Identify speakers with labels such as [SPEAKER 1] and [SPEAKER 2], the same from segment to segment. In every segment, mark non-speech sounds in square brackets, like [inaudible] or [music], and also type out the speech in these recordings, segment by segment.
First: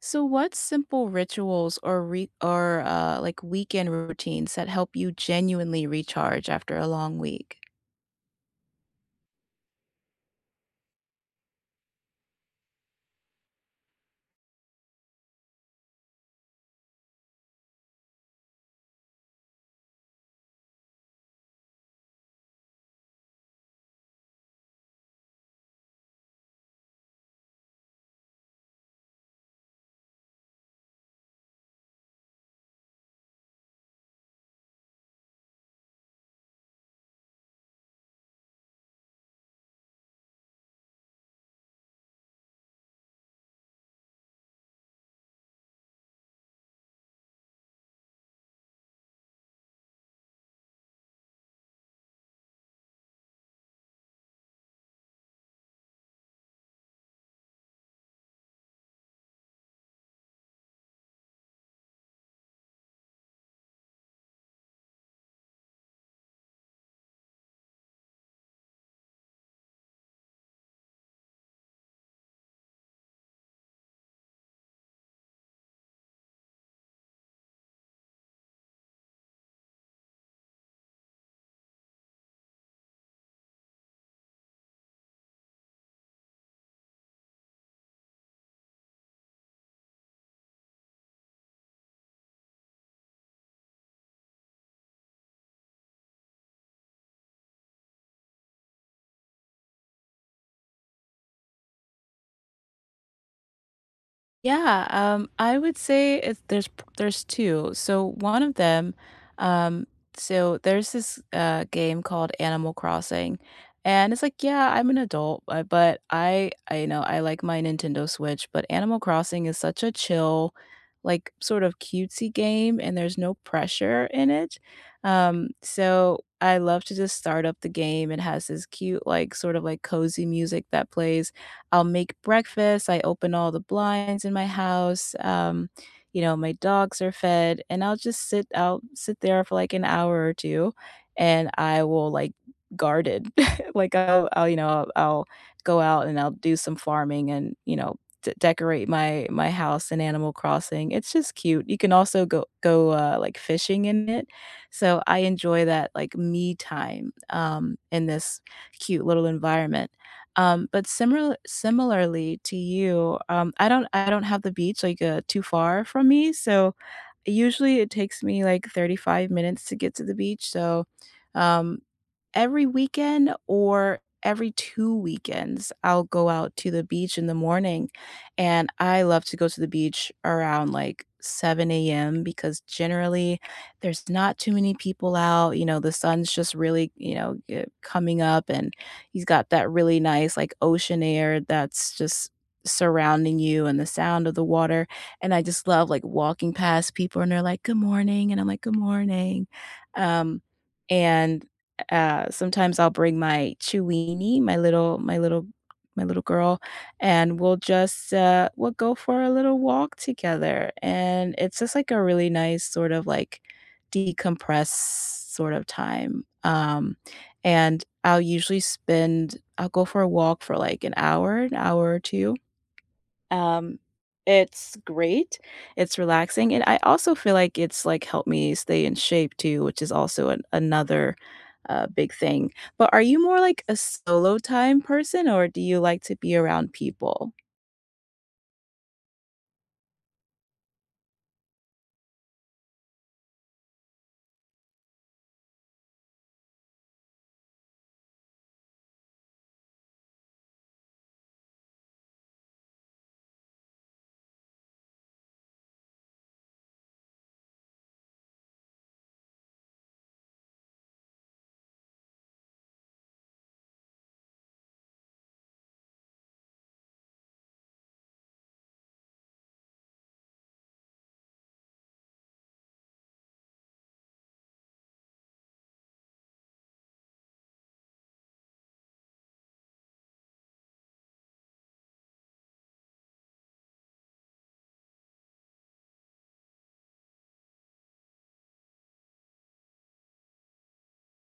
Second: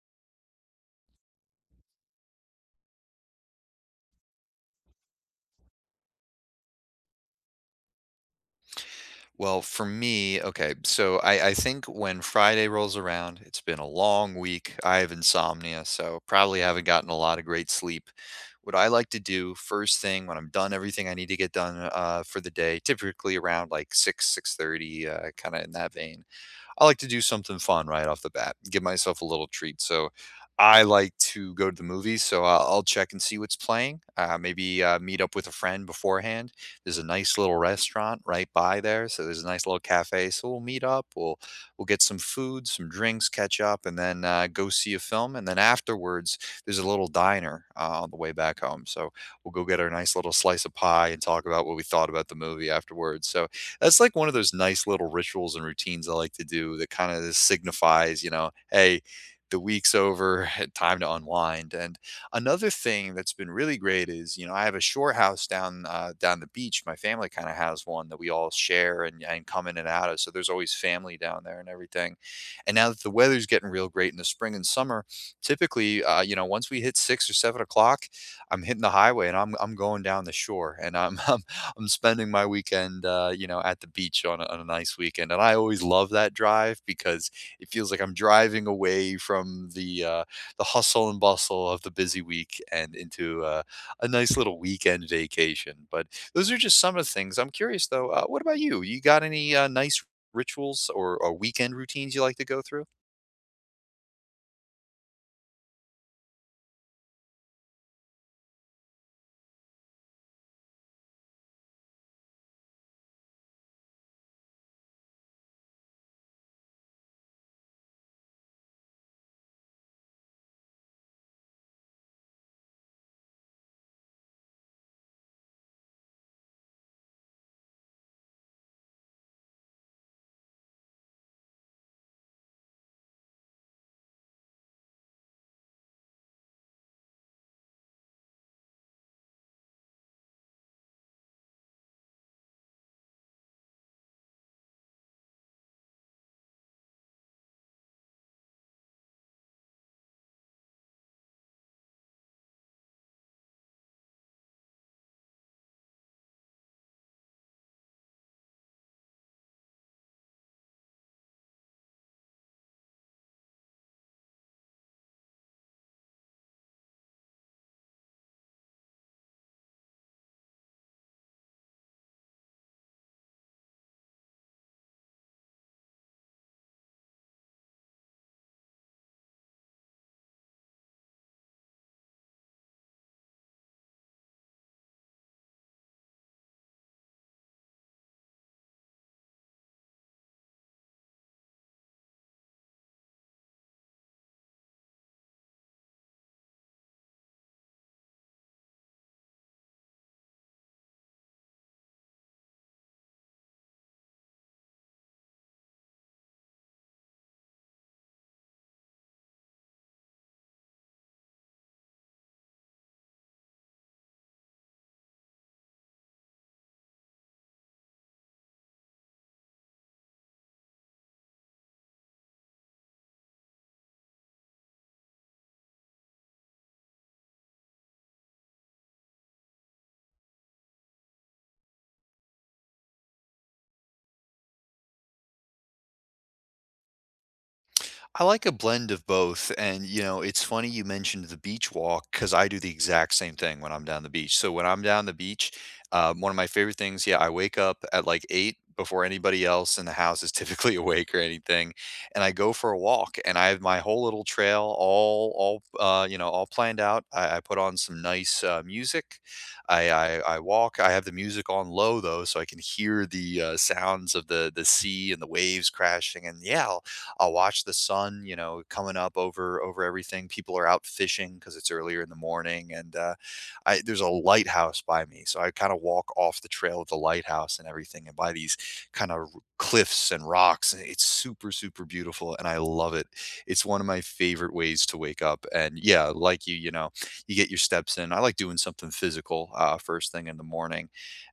[SPEAKER 1] So, what simple rituals or like weekend routines that help you genuinely recharge after a long week?
[SPEAKER 2] Well, for me, okay, so I think when Friday rolls around, it's been a long week. I have insomnia, so probably haven't gotten a lot of great sleep. What I like to do first thing when I'm done everything I need to get done for the day, typically around like 6:30, kind of in that vein, I like to do something fun right off the bat, give myself a little treat. So I like to go to the movies, so I'll check and see what's playing. Maybe meet up with a friend beforehand. There's a nice little restaurant right by there, so there's a nice little cafe. So we'll meet up. We'll get some food, some drinks, catch up, and then go see a film. And then afterwards, there's a little diner on the way back home. So we'll go get our nice little slice of pie and talk about what we thought about the movie afterwards. So that's like one of those nice little rituals and routines I like to do that kind of signifies, you know, hey, the week's over, [laughs] time to unwind. And another thing that's been really great is, you know, I have a shore house down down the beach. My family kind of has one that we all share and come in and out of. So there's always family down there and everything. And now that the weather's getting real great in the spring and summer, typically, you know, once we hit 6 or 7 o'clock, I'm hitting the highway and I'm going down the shore and [laughs] I'm spending my weekend, you know, at the beach on on a nice weekend, and I always love that drive because it feels like I'm driving away from the hustle and bustle of the busy week and into a nice little weekend vacation. But those are just some of the things. I'm curious though. What about you? You got any nice rituals or weekend routines you like to go through?
[SPEAKER 1] Yeah, I would say there's two. So one of them, um, so there's this game called Animal Crossing, and it's like, yeah, I'm an adult, but I you know I like my Nintendo Switch, but Animal Crossing is such a chill, like sort of cutesy game, and there's no pressure in it. So I love to just start up the game. It has this cute, like sort of like cozy music that plays. I'll make breakfast, I open all the blinds in my house, you know, my dogs are fed, and I'll just sit there for, like, an hour or 2, and I will, like, guard it. [laughs] Like, I'll, I'll go out and I'll do some farming and, you know, d decorate my house in Animal Crossing. It's just cute. You can also go, like, fishing in it, so I enjoy that, like, me time, in this cute little environment. But similarly to you, I don't have the beach like too far from me, so usually it takes me like 35 minutes to get to the beach. Um, Every weekend or every 2 weekends, I'll go out to the beach in the morning, and I love to go to the beach around, like, 7 a.m. because generally there's not too many people out, you know, the sun's just really, you know, coming up, and he's got that really nice, like, ocean air that's just surrounding you and the sound of the water, and I just love, like, walking past people, and they're like, "Good morning," and I'm like, "Good morning." Um, and sometimes I'll bring my Chewini, my little girl, and we'll just, we'll go for a little walk together, and it's just, like, a really nice sort of, like, decompress sort of time, and I'll usually spend I'll go for a walk for, like, an hour or 2. Um, it's great, it's relaxing, and I also feel like it's, like, helped me stay in shape too, which is also an another, big thing. But are you more like a solo time person, or do you like to be around people?
[SPEAKER 2] I like a blend of both, and, you know, it's funny you mentioned the beach walk because I do the exact same thing when I'm down the beach. So, when I'm down the beach, one of my favorite things yeah, I wake up at, like, 8 before anybody else in the house is typically [laughs] awake or anything, and I go for a walk, and I have my whole little trail all, you know, all planned out. I put on some nice, music. I I I walk. I have the music on low, though, so I can hear the, sounds of the sea and the waves crashing, and, yeah, I'll watch the sun, you know, coming up over everything. People are out fishing because it's earlier in the morning, and there's a lighthouse by me, so I kind of walk off the trail of the lighthouse and everything, and by these kind of cliffs and rocks. And It's super beautiful, and I love it. It's one of my favorite ways to wake up. And yeah, like you know, you get your steps in. I like doing something physical first thing in the morning.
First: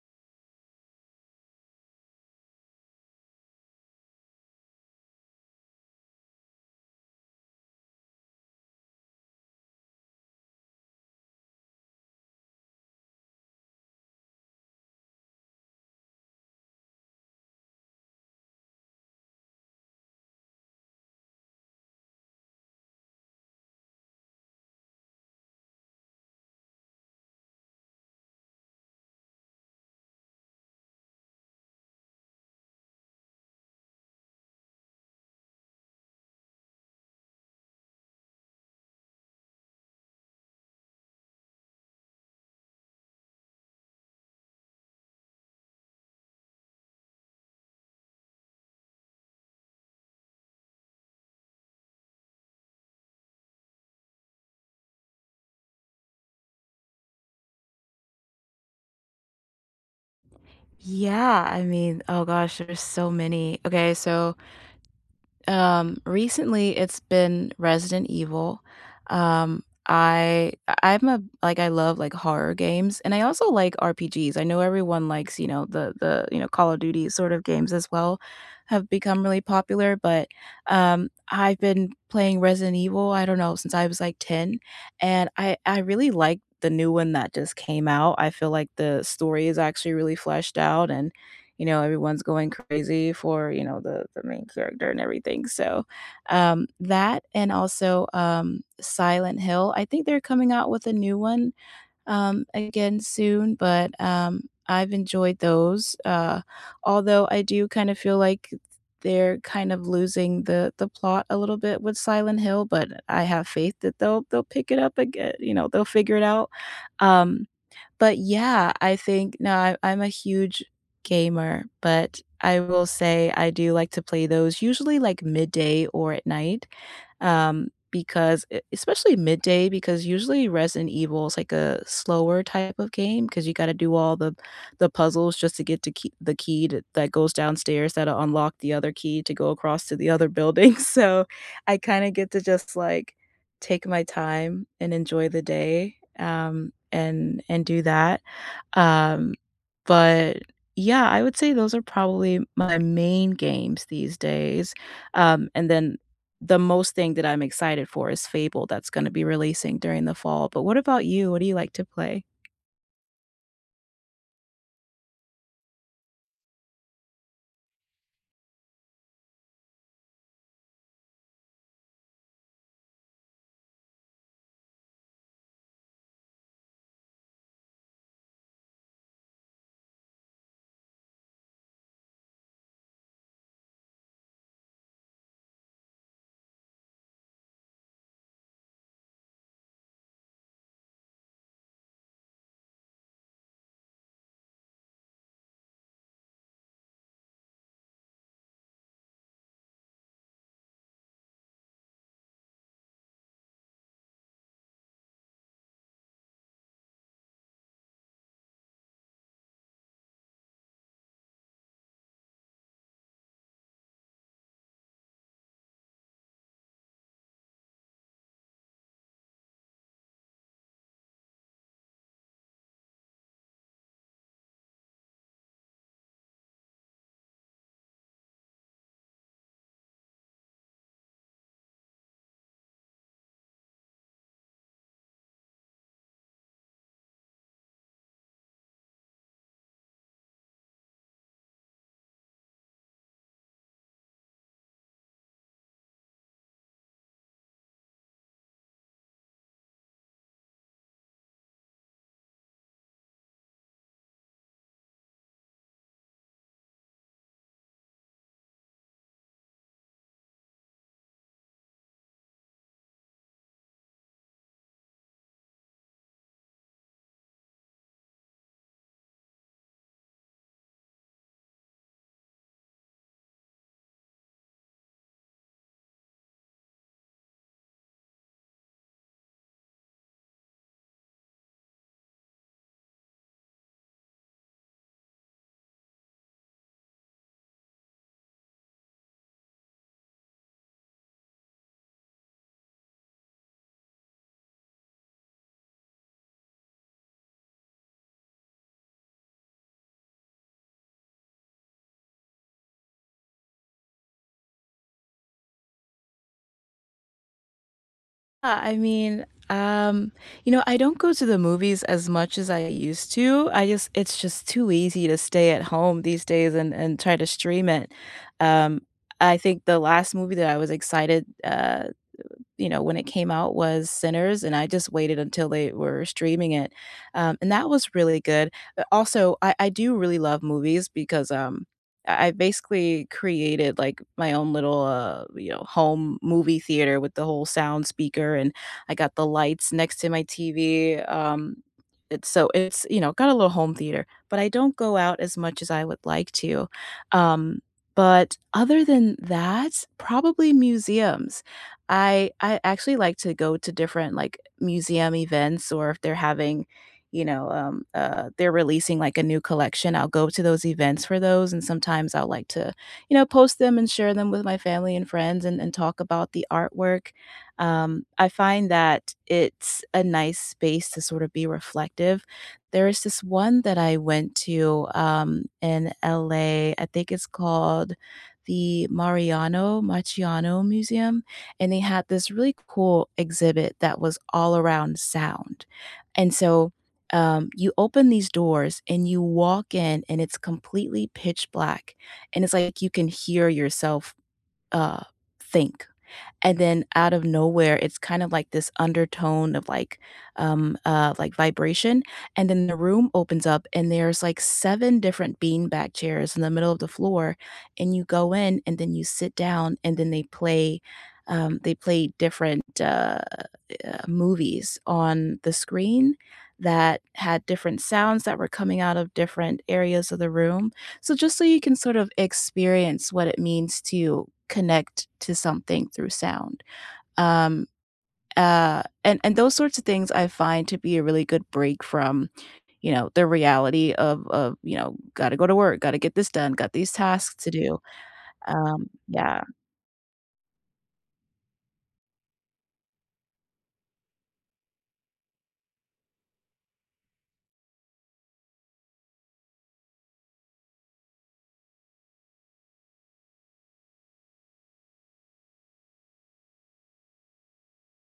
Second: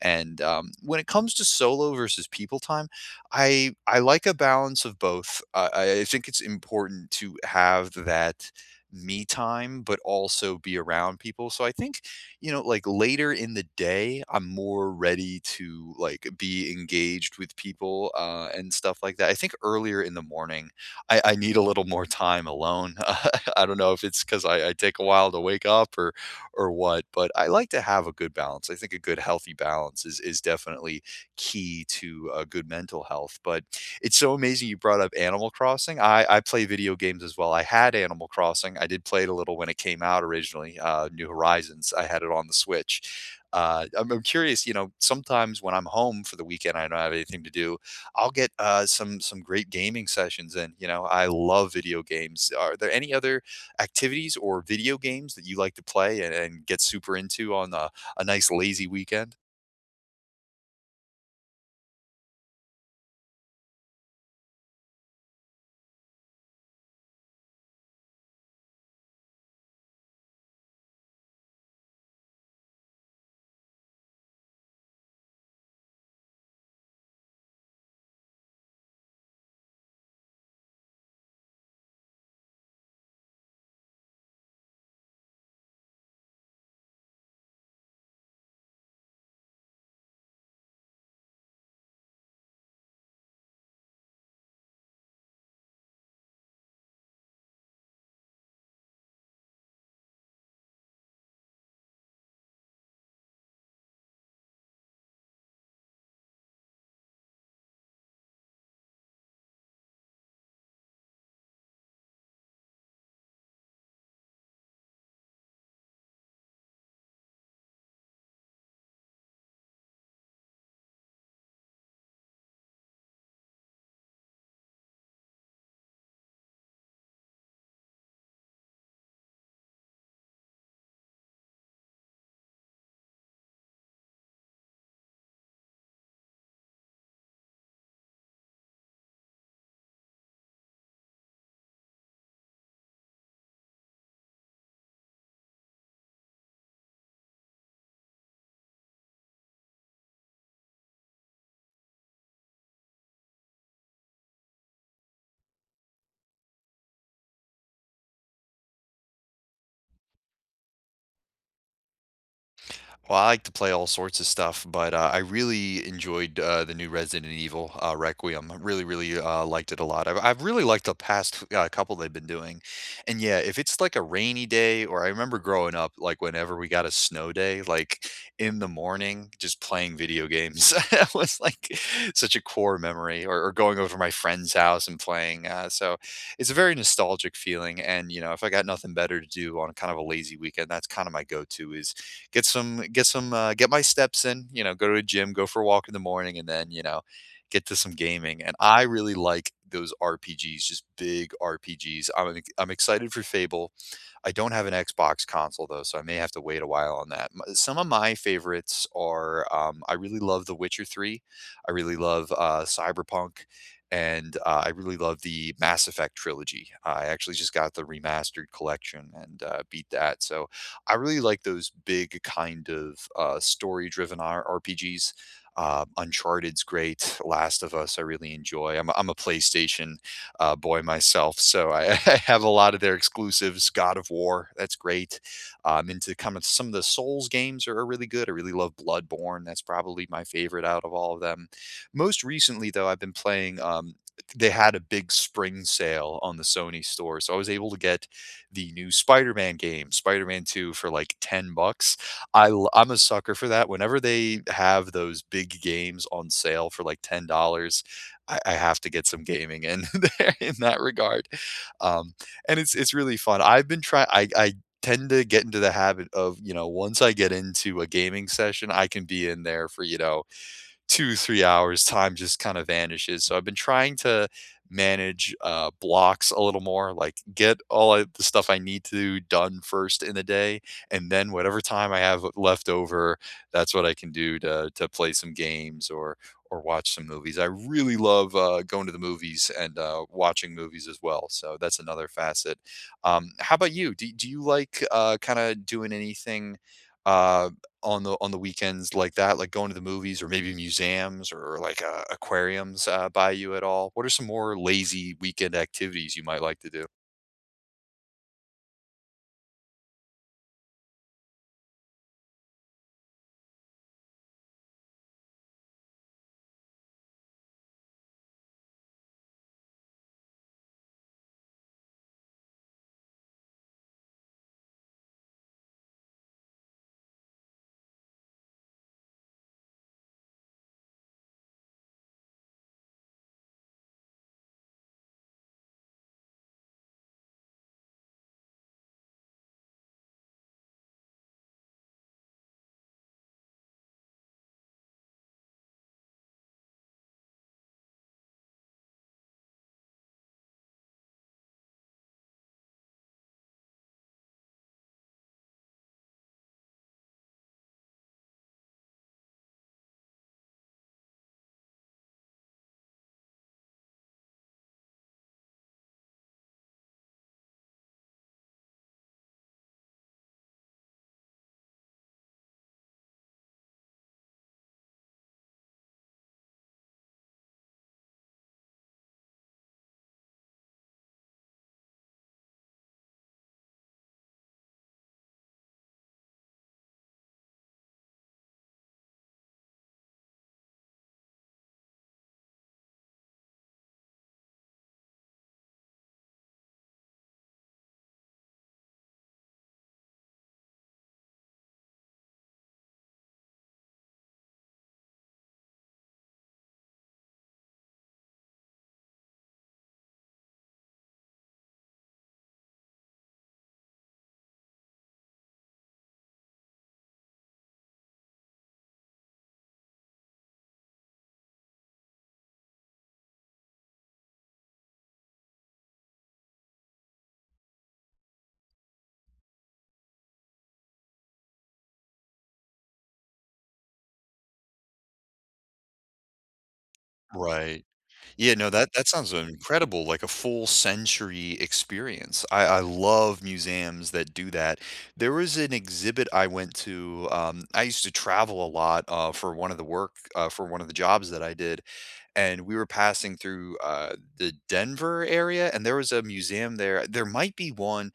[SPEAKER 2] And when it comes to solo versus people time I like a balance of both. I think it's important to have that me time, but also be around people. So I think, you know, like later in the day, I'm more ready to like be engaged with people and stuff like that. I think earlier in the morning, I need a little more time alone. [laughs] I don't know if it's because I take a while to wake up or what, but I like to have a good balance. I think a good healthy balance is definitely key to good mental health. But it's so amazing you brought up Animal Crossing. I play video games as well. I had Animal Crossing. I did play it a little when it came out originally, New Horizons. I had it on the Switch. I'm curious, you know, sometimes when I'm home for the weekend, I don't have anything to do. I'll get some great gaming sessions in. You know, I love video games. Are there any other activities or video games that you like to play and get super into on a nice lazy weekend?
[SPEAKER 1] Yeah, I mean, oh gosh, there's so many. Okay, so recently it's been Resident Evil. Um, I I'm a I love like horror games and I also like RPGs. I know everyone likes, you know, you know, Call of Duty sort of games as well have become really popular, but I've been playing Resident Evil, I don't know, since I was like 10 and I really like the new one that just came out. I feel like the story is actually really fleshed out and you know, everyone's going crazy for, you know, the main character and everything. So, that and also, Silent Hill. I think they're coming out with a new one, again soon, but, I've enjoyed those, although I do kind of feel like they're kind of losing the plot a little bit with Silent Hill, but I have faith that they'll pick it up again, you know, they'll figure it out. Um, but yeah, I think no, I I'm a huge gamer, but I will say I do like to play those usually like midday or at night, because e especially midday because usually Resident Evil is like a slower type of game because you gotta do all the puzzles just to get to key the key that that goes downstairs that'll unlock the other key to go across to the other building, [laughs] so I kinda get to just, like, take my time and enjoy the day, and do that, um, but yeah, I would say those are probably my main games these days, and then the most thing that I'm excited for is Fable that's gonna be releasing during the fall. But what about you? What do you like to play?
[SPEAKER 2] Well, I like to play all sorts of stuff, but I really enjoyed the new Resident Evil Requiem. I really, really liked it a lot. I've really liked the past couple they've been doing. And yeah, if it's like a rainy day, or I remember growing up, like whenever we got a snow day, like in the morning, just playing video games [laughs] It was like such a core memory, or going over to my friend's house and playing. So it's a very nostalgic feeling. And, you know, if I got nothing better to do on kind of a lazy weekend, that's kind of my go to is get some get my steps in, you know, go to a gym, go for a walk in the morning, and then, you know, get to some gaming. And I really like those RPGs, just big RPGs. I'm excited for Fable. I don't have an Xbox console though, so I may have to wait a while on that. Some of my favorites are I really love The Witcher 3. I really love Cyberpunk. And I really love the Mass Effect trilogy. I actually just got the remastered collection and beat that. So I really like those big kind of story-driven RPGs. Uncharted's great. Last of Us, I really enjoy. I'm a PlayStation boy myself. So I, [laughs] I have a lot of their exclusives. God of War, that's great. Into kind of some of the Souls games are really good. I really love Bloodborne. That's probably my favorite out of all of them. Most recently, though, I've been playing. They had a big spring sale on the Sony store, so I was able to get the new Spider-Man game, Spider-Man 2, for like $10. I'm a sucker for that. Whenever they have those big games on sale for like $10, I have to get some gaming in [laughs] there in that regard. Um, and It's really fun. I've been trying. I Tend to get into the habit of you know once I get into a gaming session, I can be in there for you know 2, 3 hours, time just kinda vanishes, so I've been trying to manage, blocks a little more, like, get all I the stuff I need to done first in the day, and then whatever time I have left over, that's what I can do to play some games or watch some movies. I really love, going to the movies and, watching movies as well, so that's another facet. How about you? Do you like, kinda doing anything, uh on the weekends like that, like going to the movies or maybe museums or like, aquariums, by you at all? What are some more lazy weekend activities you might like to do?
[SPEAKER 1] Yeah, I mean, you know, I don't go to the movies as much as I used to. I just it's just too easy to stay at home these days and try to stream it. Um, I think the last movie that I was excited you know, when it came out was Sinners, and I just waited until they were streaming it, and that was really good. But also, I do really love movies because, I basically created, like, my own little, you know, home movie theater with the whole sound speaker, and I got the lights next to my TV, it's so it's, you know, got a little home theater, but I don't go out as much as I would like to, um, but other than that, probably museums. I actually like to go to different, like, museum events or if they're having, you know, they're releasing, like, a new collection, I'll go to those events for those, and sometimes I'll like to, you know, post them and share them with my family and friends and talk about the artwork. I find that it's a nice space to sort of be reflective. There is this one that I went to, in LA, I think it's called the Mariano Marciano Museum, and they had this really cool exhibit that was all around sound. And so, you open these doors and you walk in and it's completely pitch black, and it's like you can hear yourself, uh, think. And then out of nowhere, it's kind of like this undertone of like vibration, and then the room opens up, and there's like 7 different beanbag chairs in the middle of the floor, and you go in, and then you sit down, and then they play different, movies on the screen that had different sounds that were coming out of different areas of the room. So just so you can sort of experience what it means to connect to something through sound. Um, and those sorts of things I find to be a really good break from, you know, the reality of, you know, gotta go to work, gotta get this done, got these tasks to do.
[SPEAKER 2] Right. Yeah, no, that
[SPEAKER 1] Um,
[SPEAKER 2] that sounds
[SPEAKER 1] yeah.
[SPEAKER 2] incredible, like a full sensory experience. I love museums that do that. There was an exhibit I went to, I used to travel a lot, for one of the jobs that I did, and we were passing through the Denver area, and there was a museum there. There might be one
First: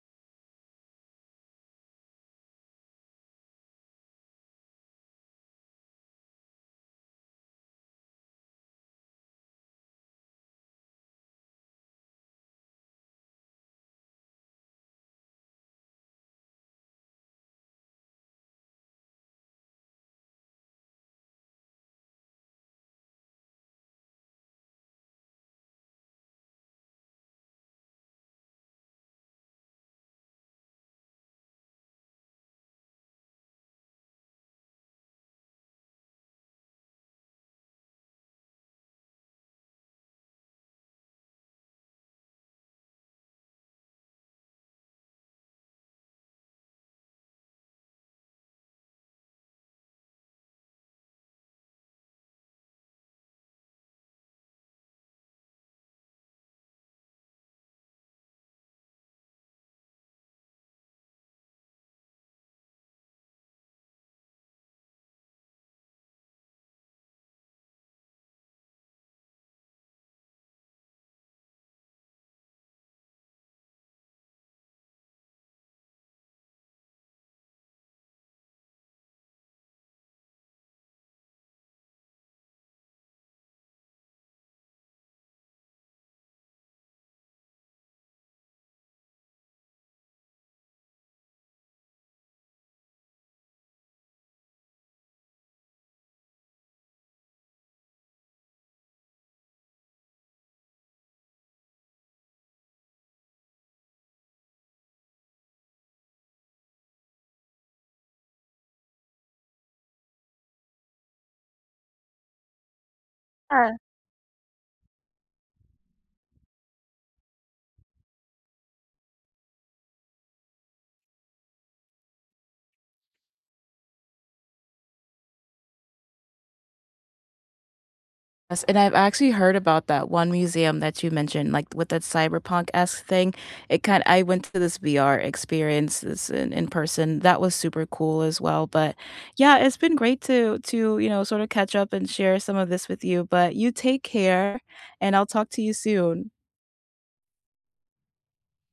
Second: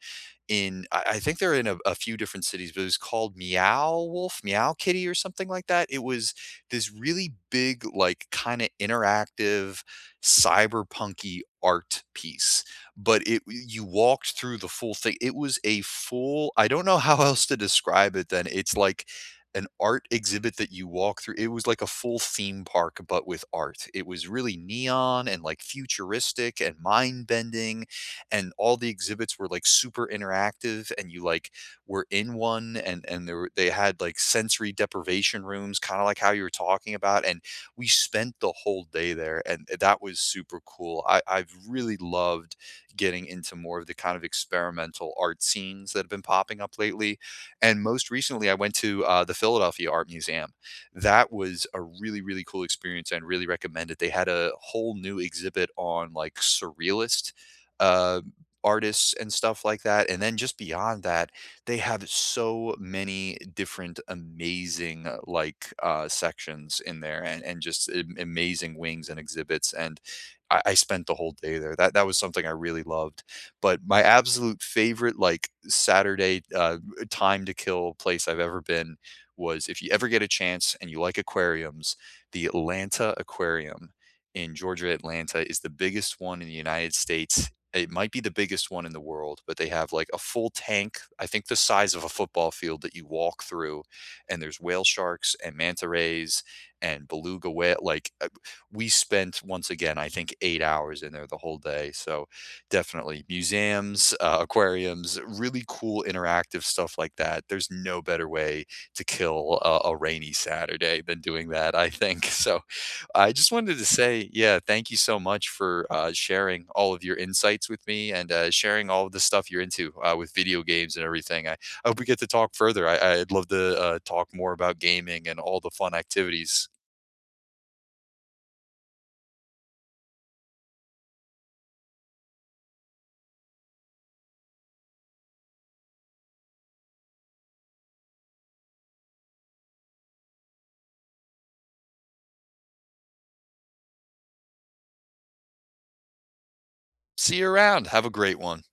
[SPEAKER 2] in, I think they're in a few different cities, but it was called Meow Wolf, Meow Kitty, or something like that. It was this really big, like kind of interactive, cyberpunky art piece, but it you walked through the full thing. It was a full. I don't know how [laughs] else to describe it. Then it's like an art exhibit that you walk through. It was like a full theme park, but with art. It was really neon and like futuristic and mind bending. And all the exhibits were like super interactive and you like were in one and there were, they had like sensory deprivation rooms, kind of like how you were talking about. And we spent the whole day there and that was super cool. I've really loved getting into more of the kind of experimental art scenes that have been popping up lately and most recently, I went to the Philadelphia Art Museum. That was a really, really cool experience and really recommend it. They had a whole new exhibit on like surrealist uh, artists and stuff like that. And then just beyond that, they have so many different amazing sections in there and just amazing wings and exhibits. And I spent the whole day there. That was something I really loved. But my absolute favorite like Saturday time to kill place I've ever been was if you ever get a chance and you like aquariums, the Atlanta Aquarium in Georgia, Atlanta is the biggest one in the United States. It might be the biggest one in the world, but they have like a full tank, I think the size of a football field that you walk through, and there's whale sharks and manta rays and beluga whale. Like we spent once again, I think 8 hours in there the whole day. So definitely. Museums, aquariums, really cool interactive stuff like that. There's no better way to kill a rainy Saturday than doing that, I think. [laughs] So I just wanted to say, yeah, thank you so much for sharing all of your insights with me and sharing all of the stuff you're into with video games and everything. I hope we get to talk further. I'd love to talk more about gaming and all the fun activities.
[SPEAKER 1] Yes, and I've actually heard about that one museum that you mentioned, like with that cyberpunk-esque thing. It kind I went to this VR experience this in person. That was super cool as well. But yeah, it's been great to, you know, sort of catch up and share some of this with you. But you take care and I'll talk to you soon.
[SPEAKER 2] See you around. Have a great one.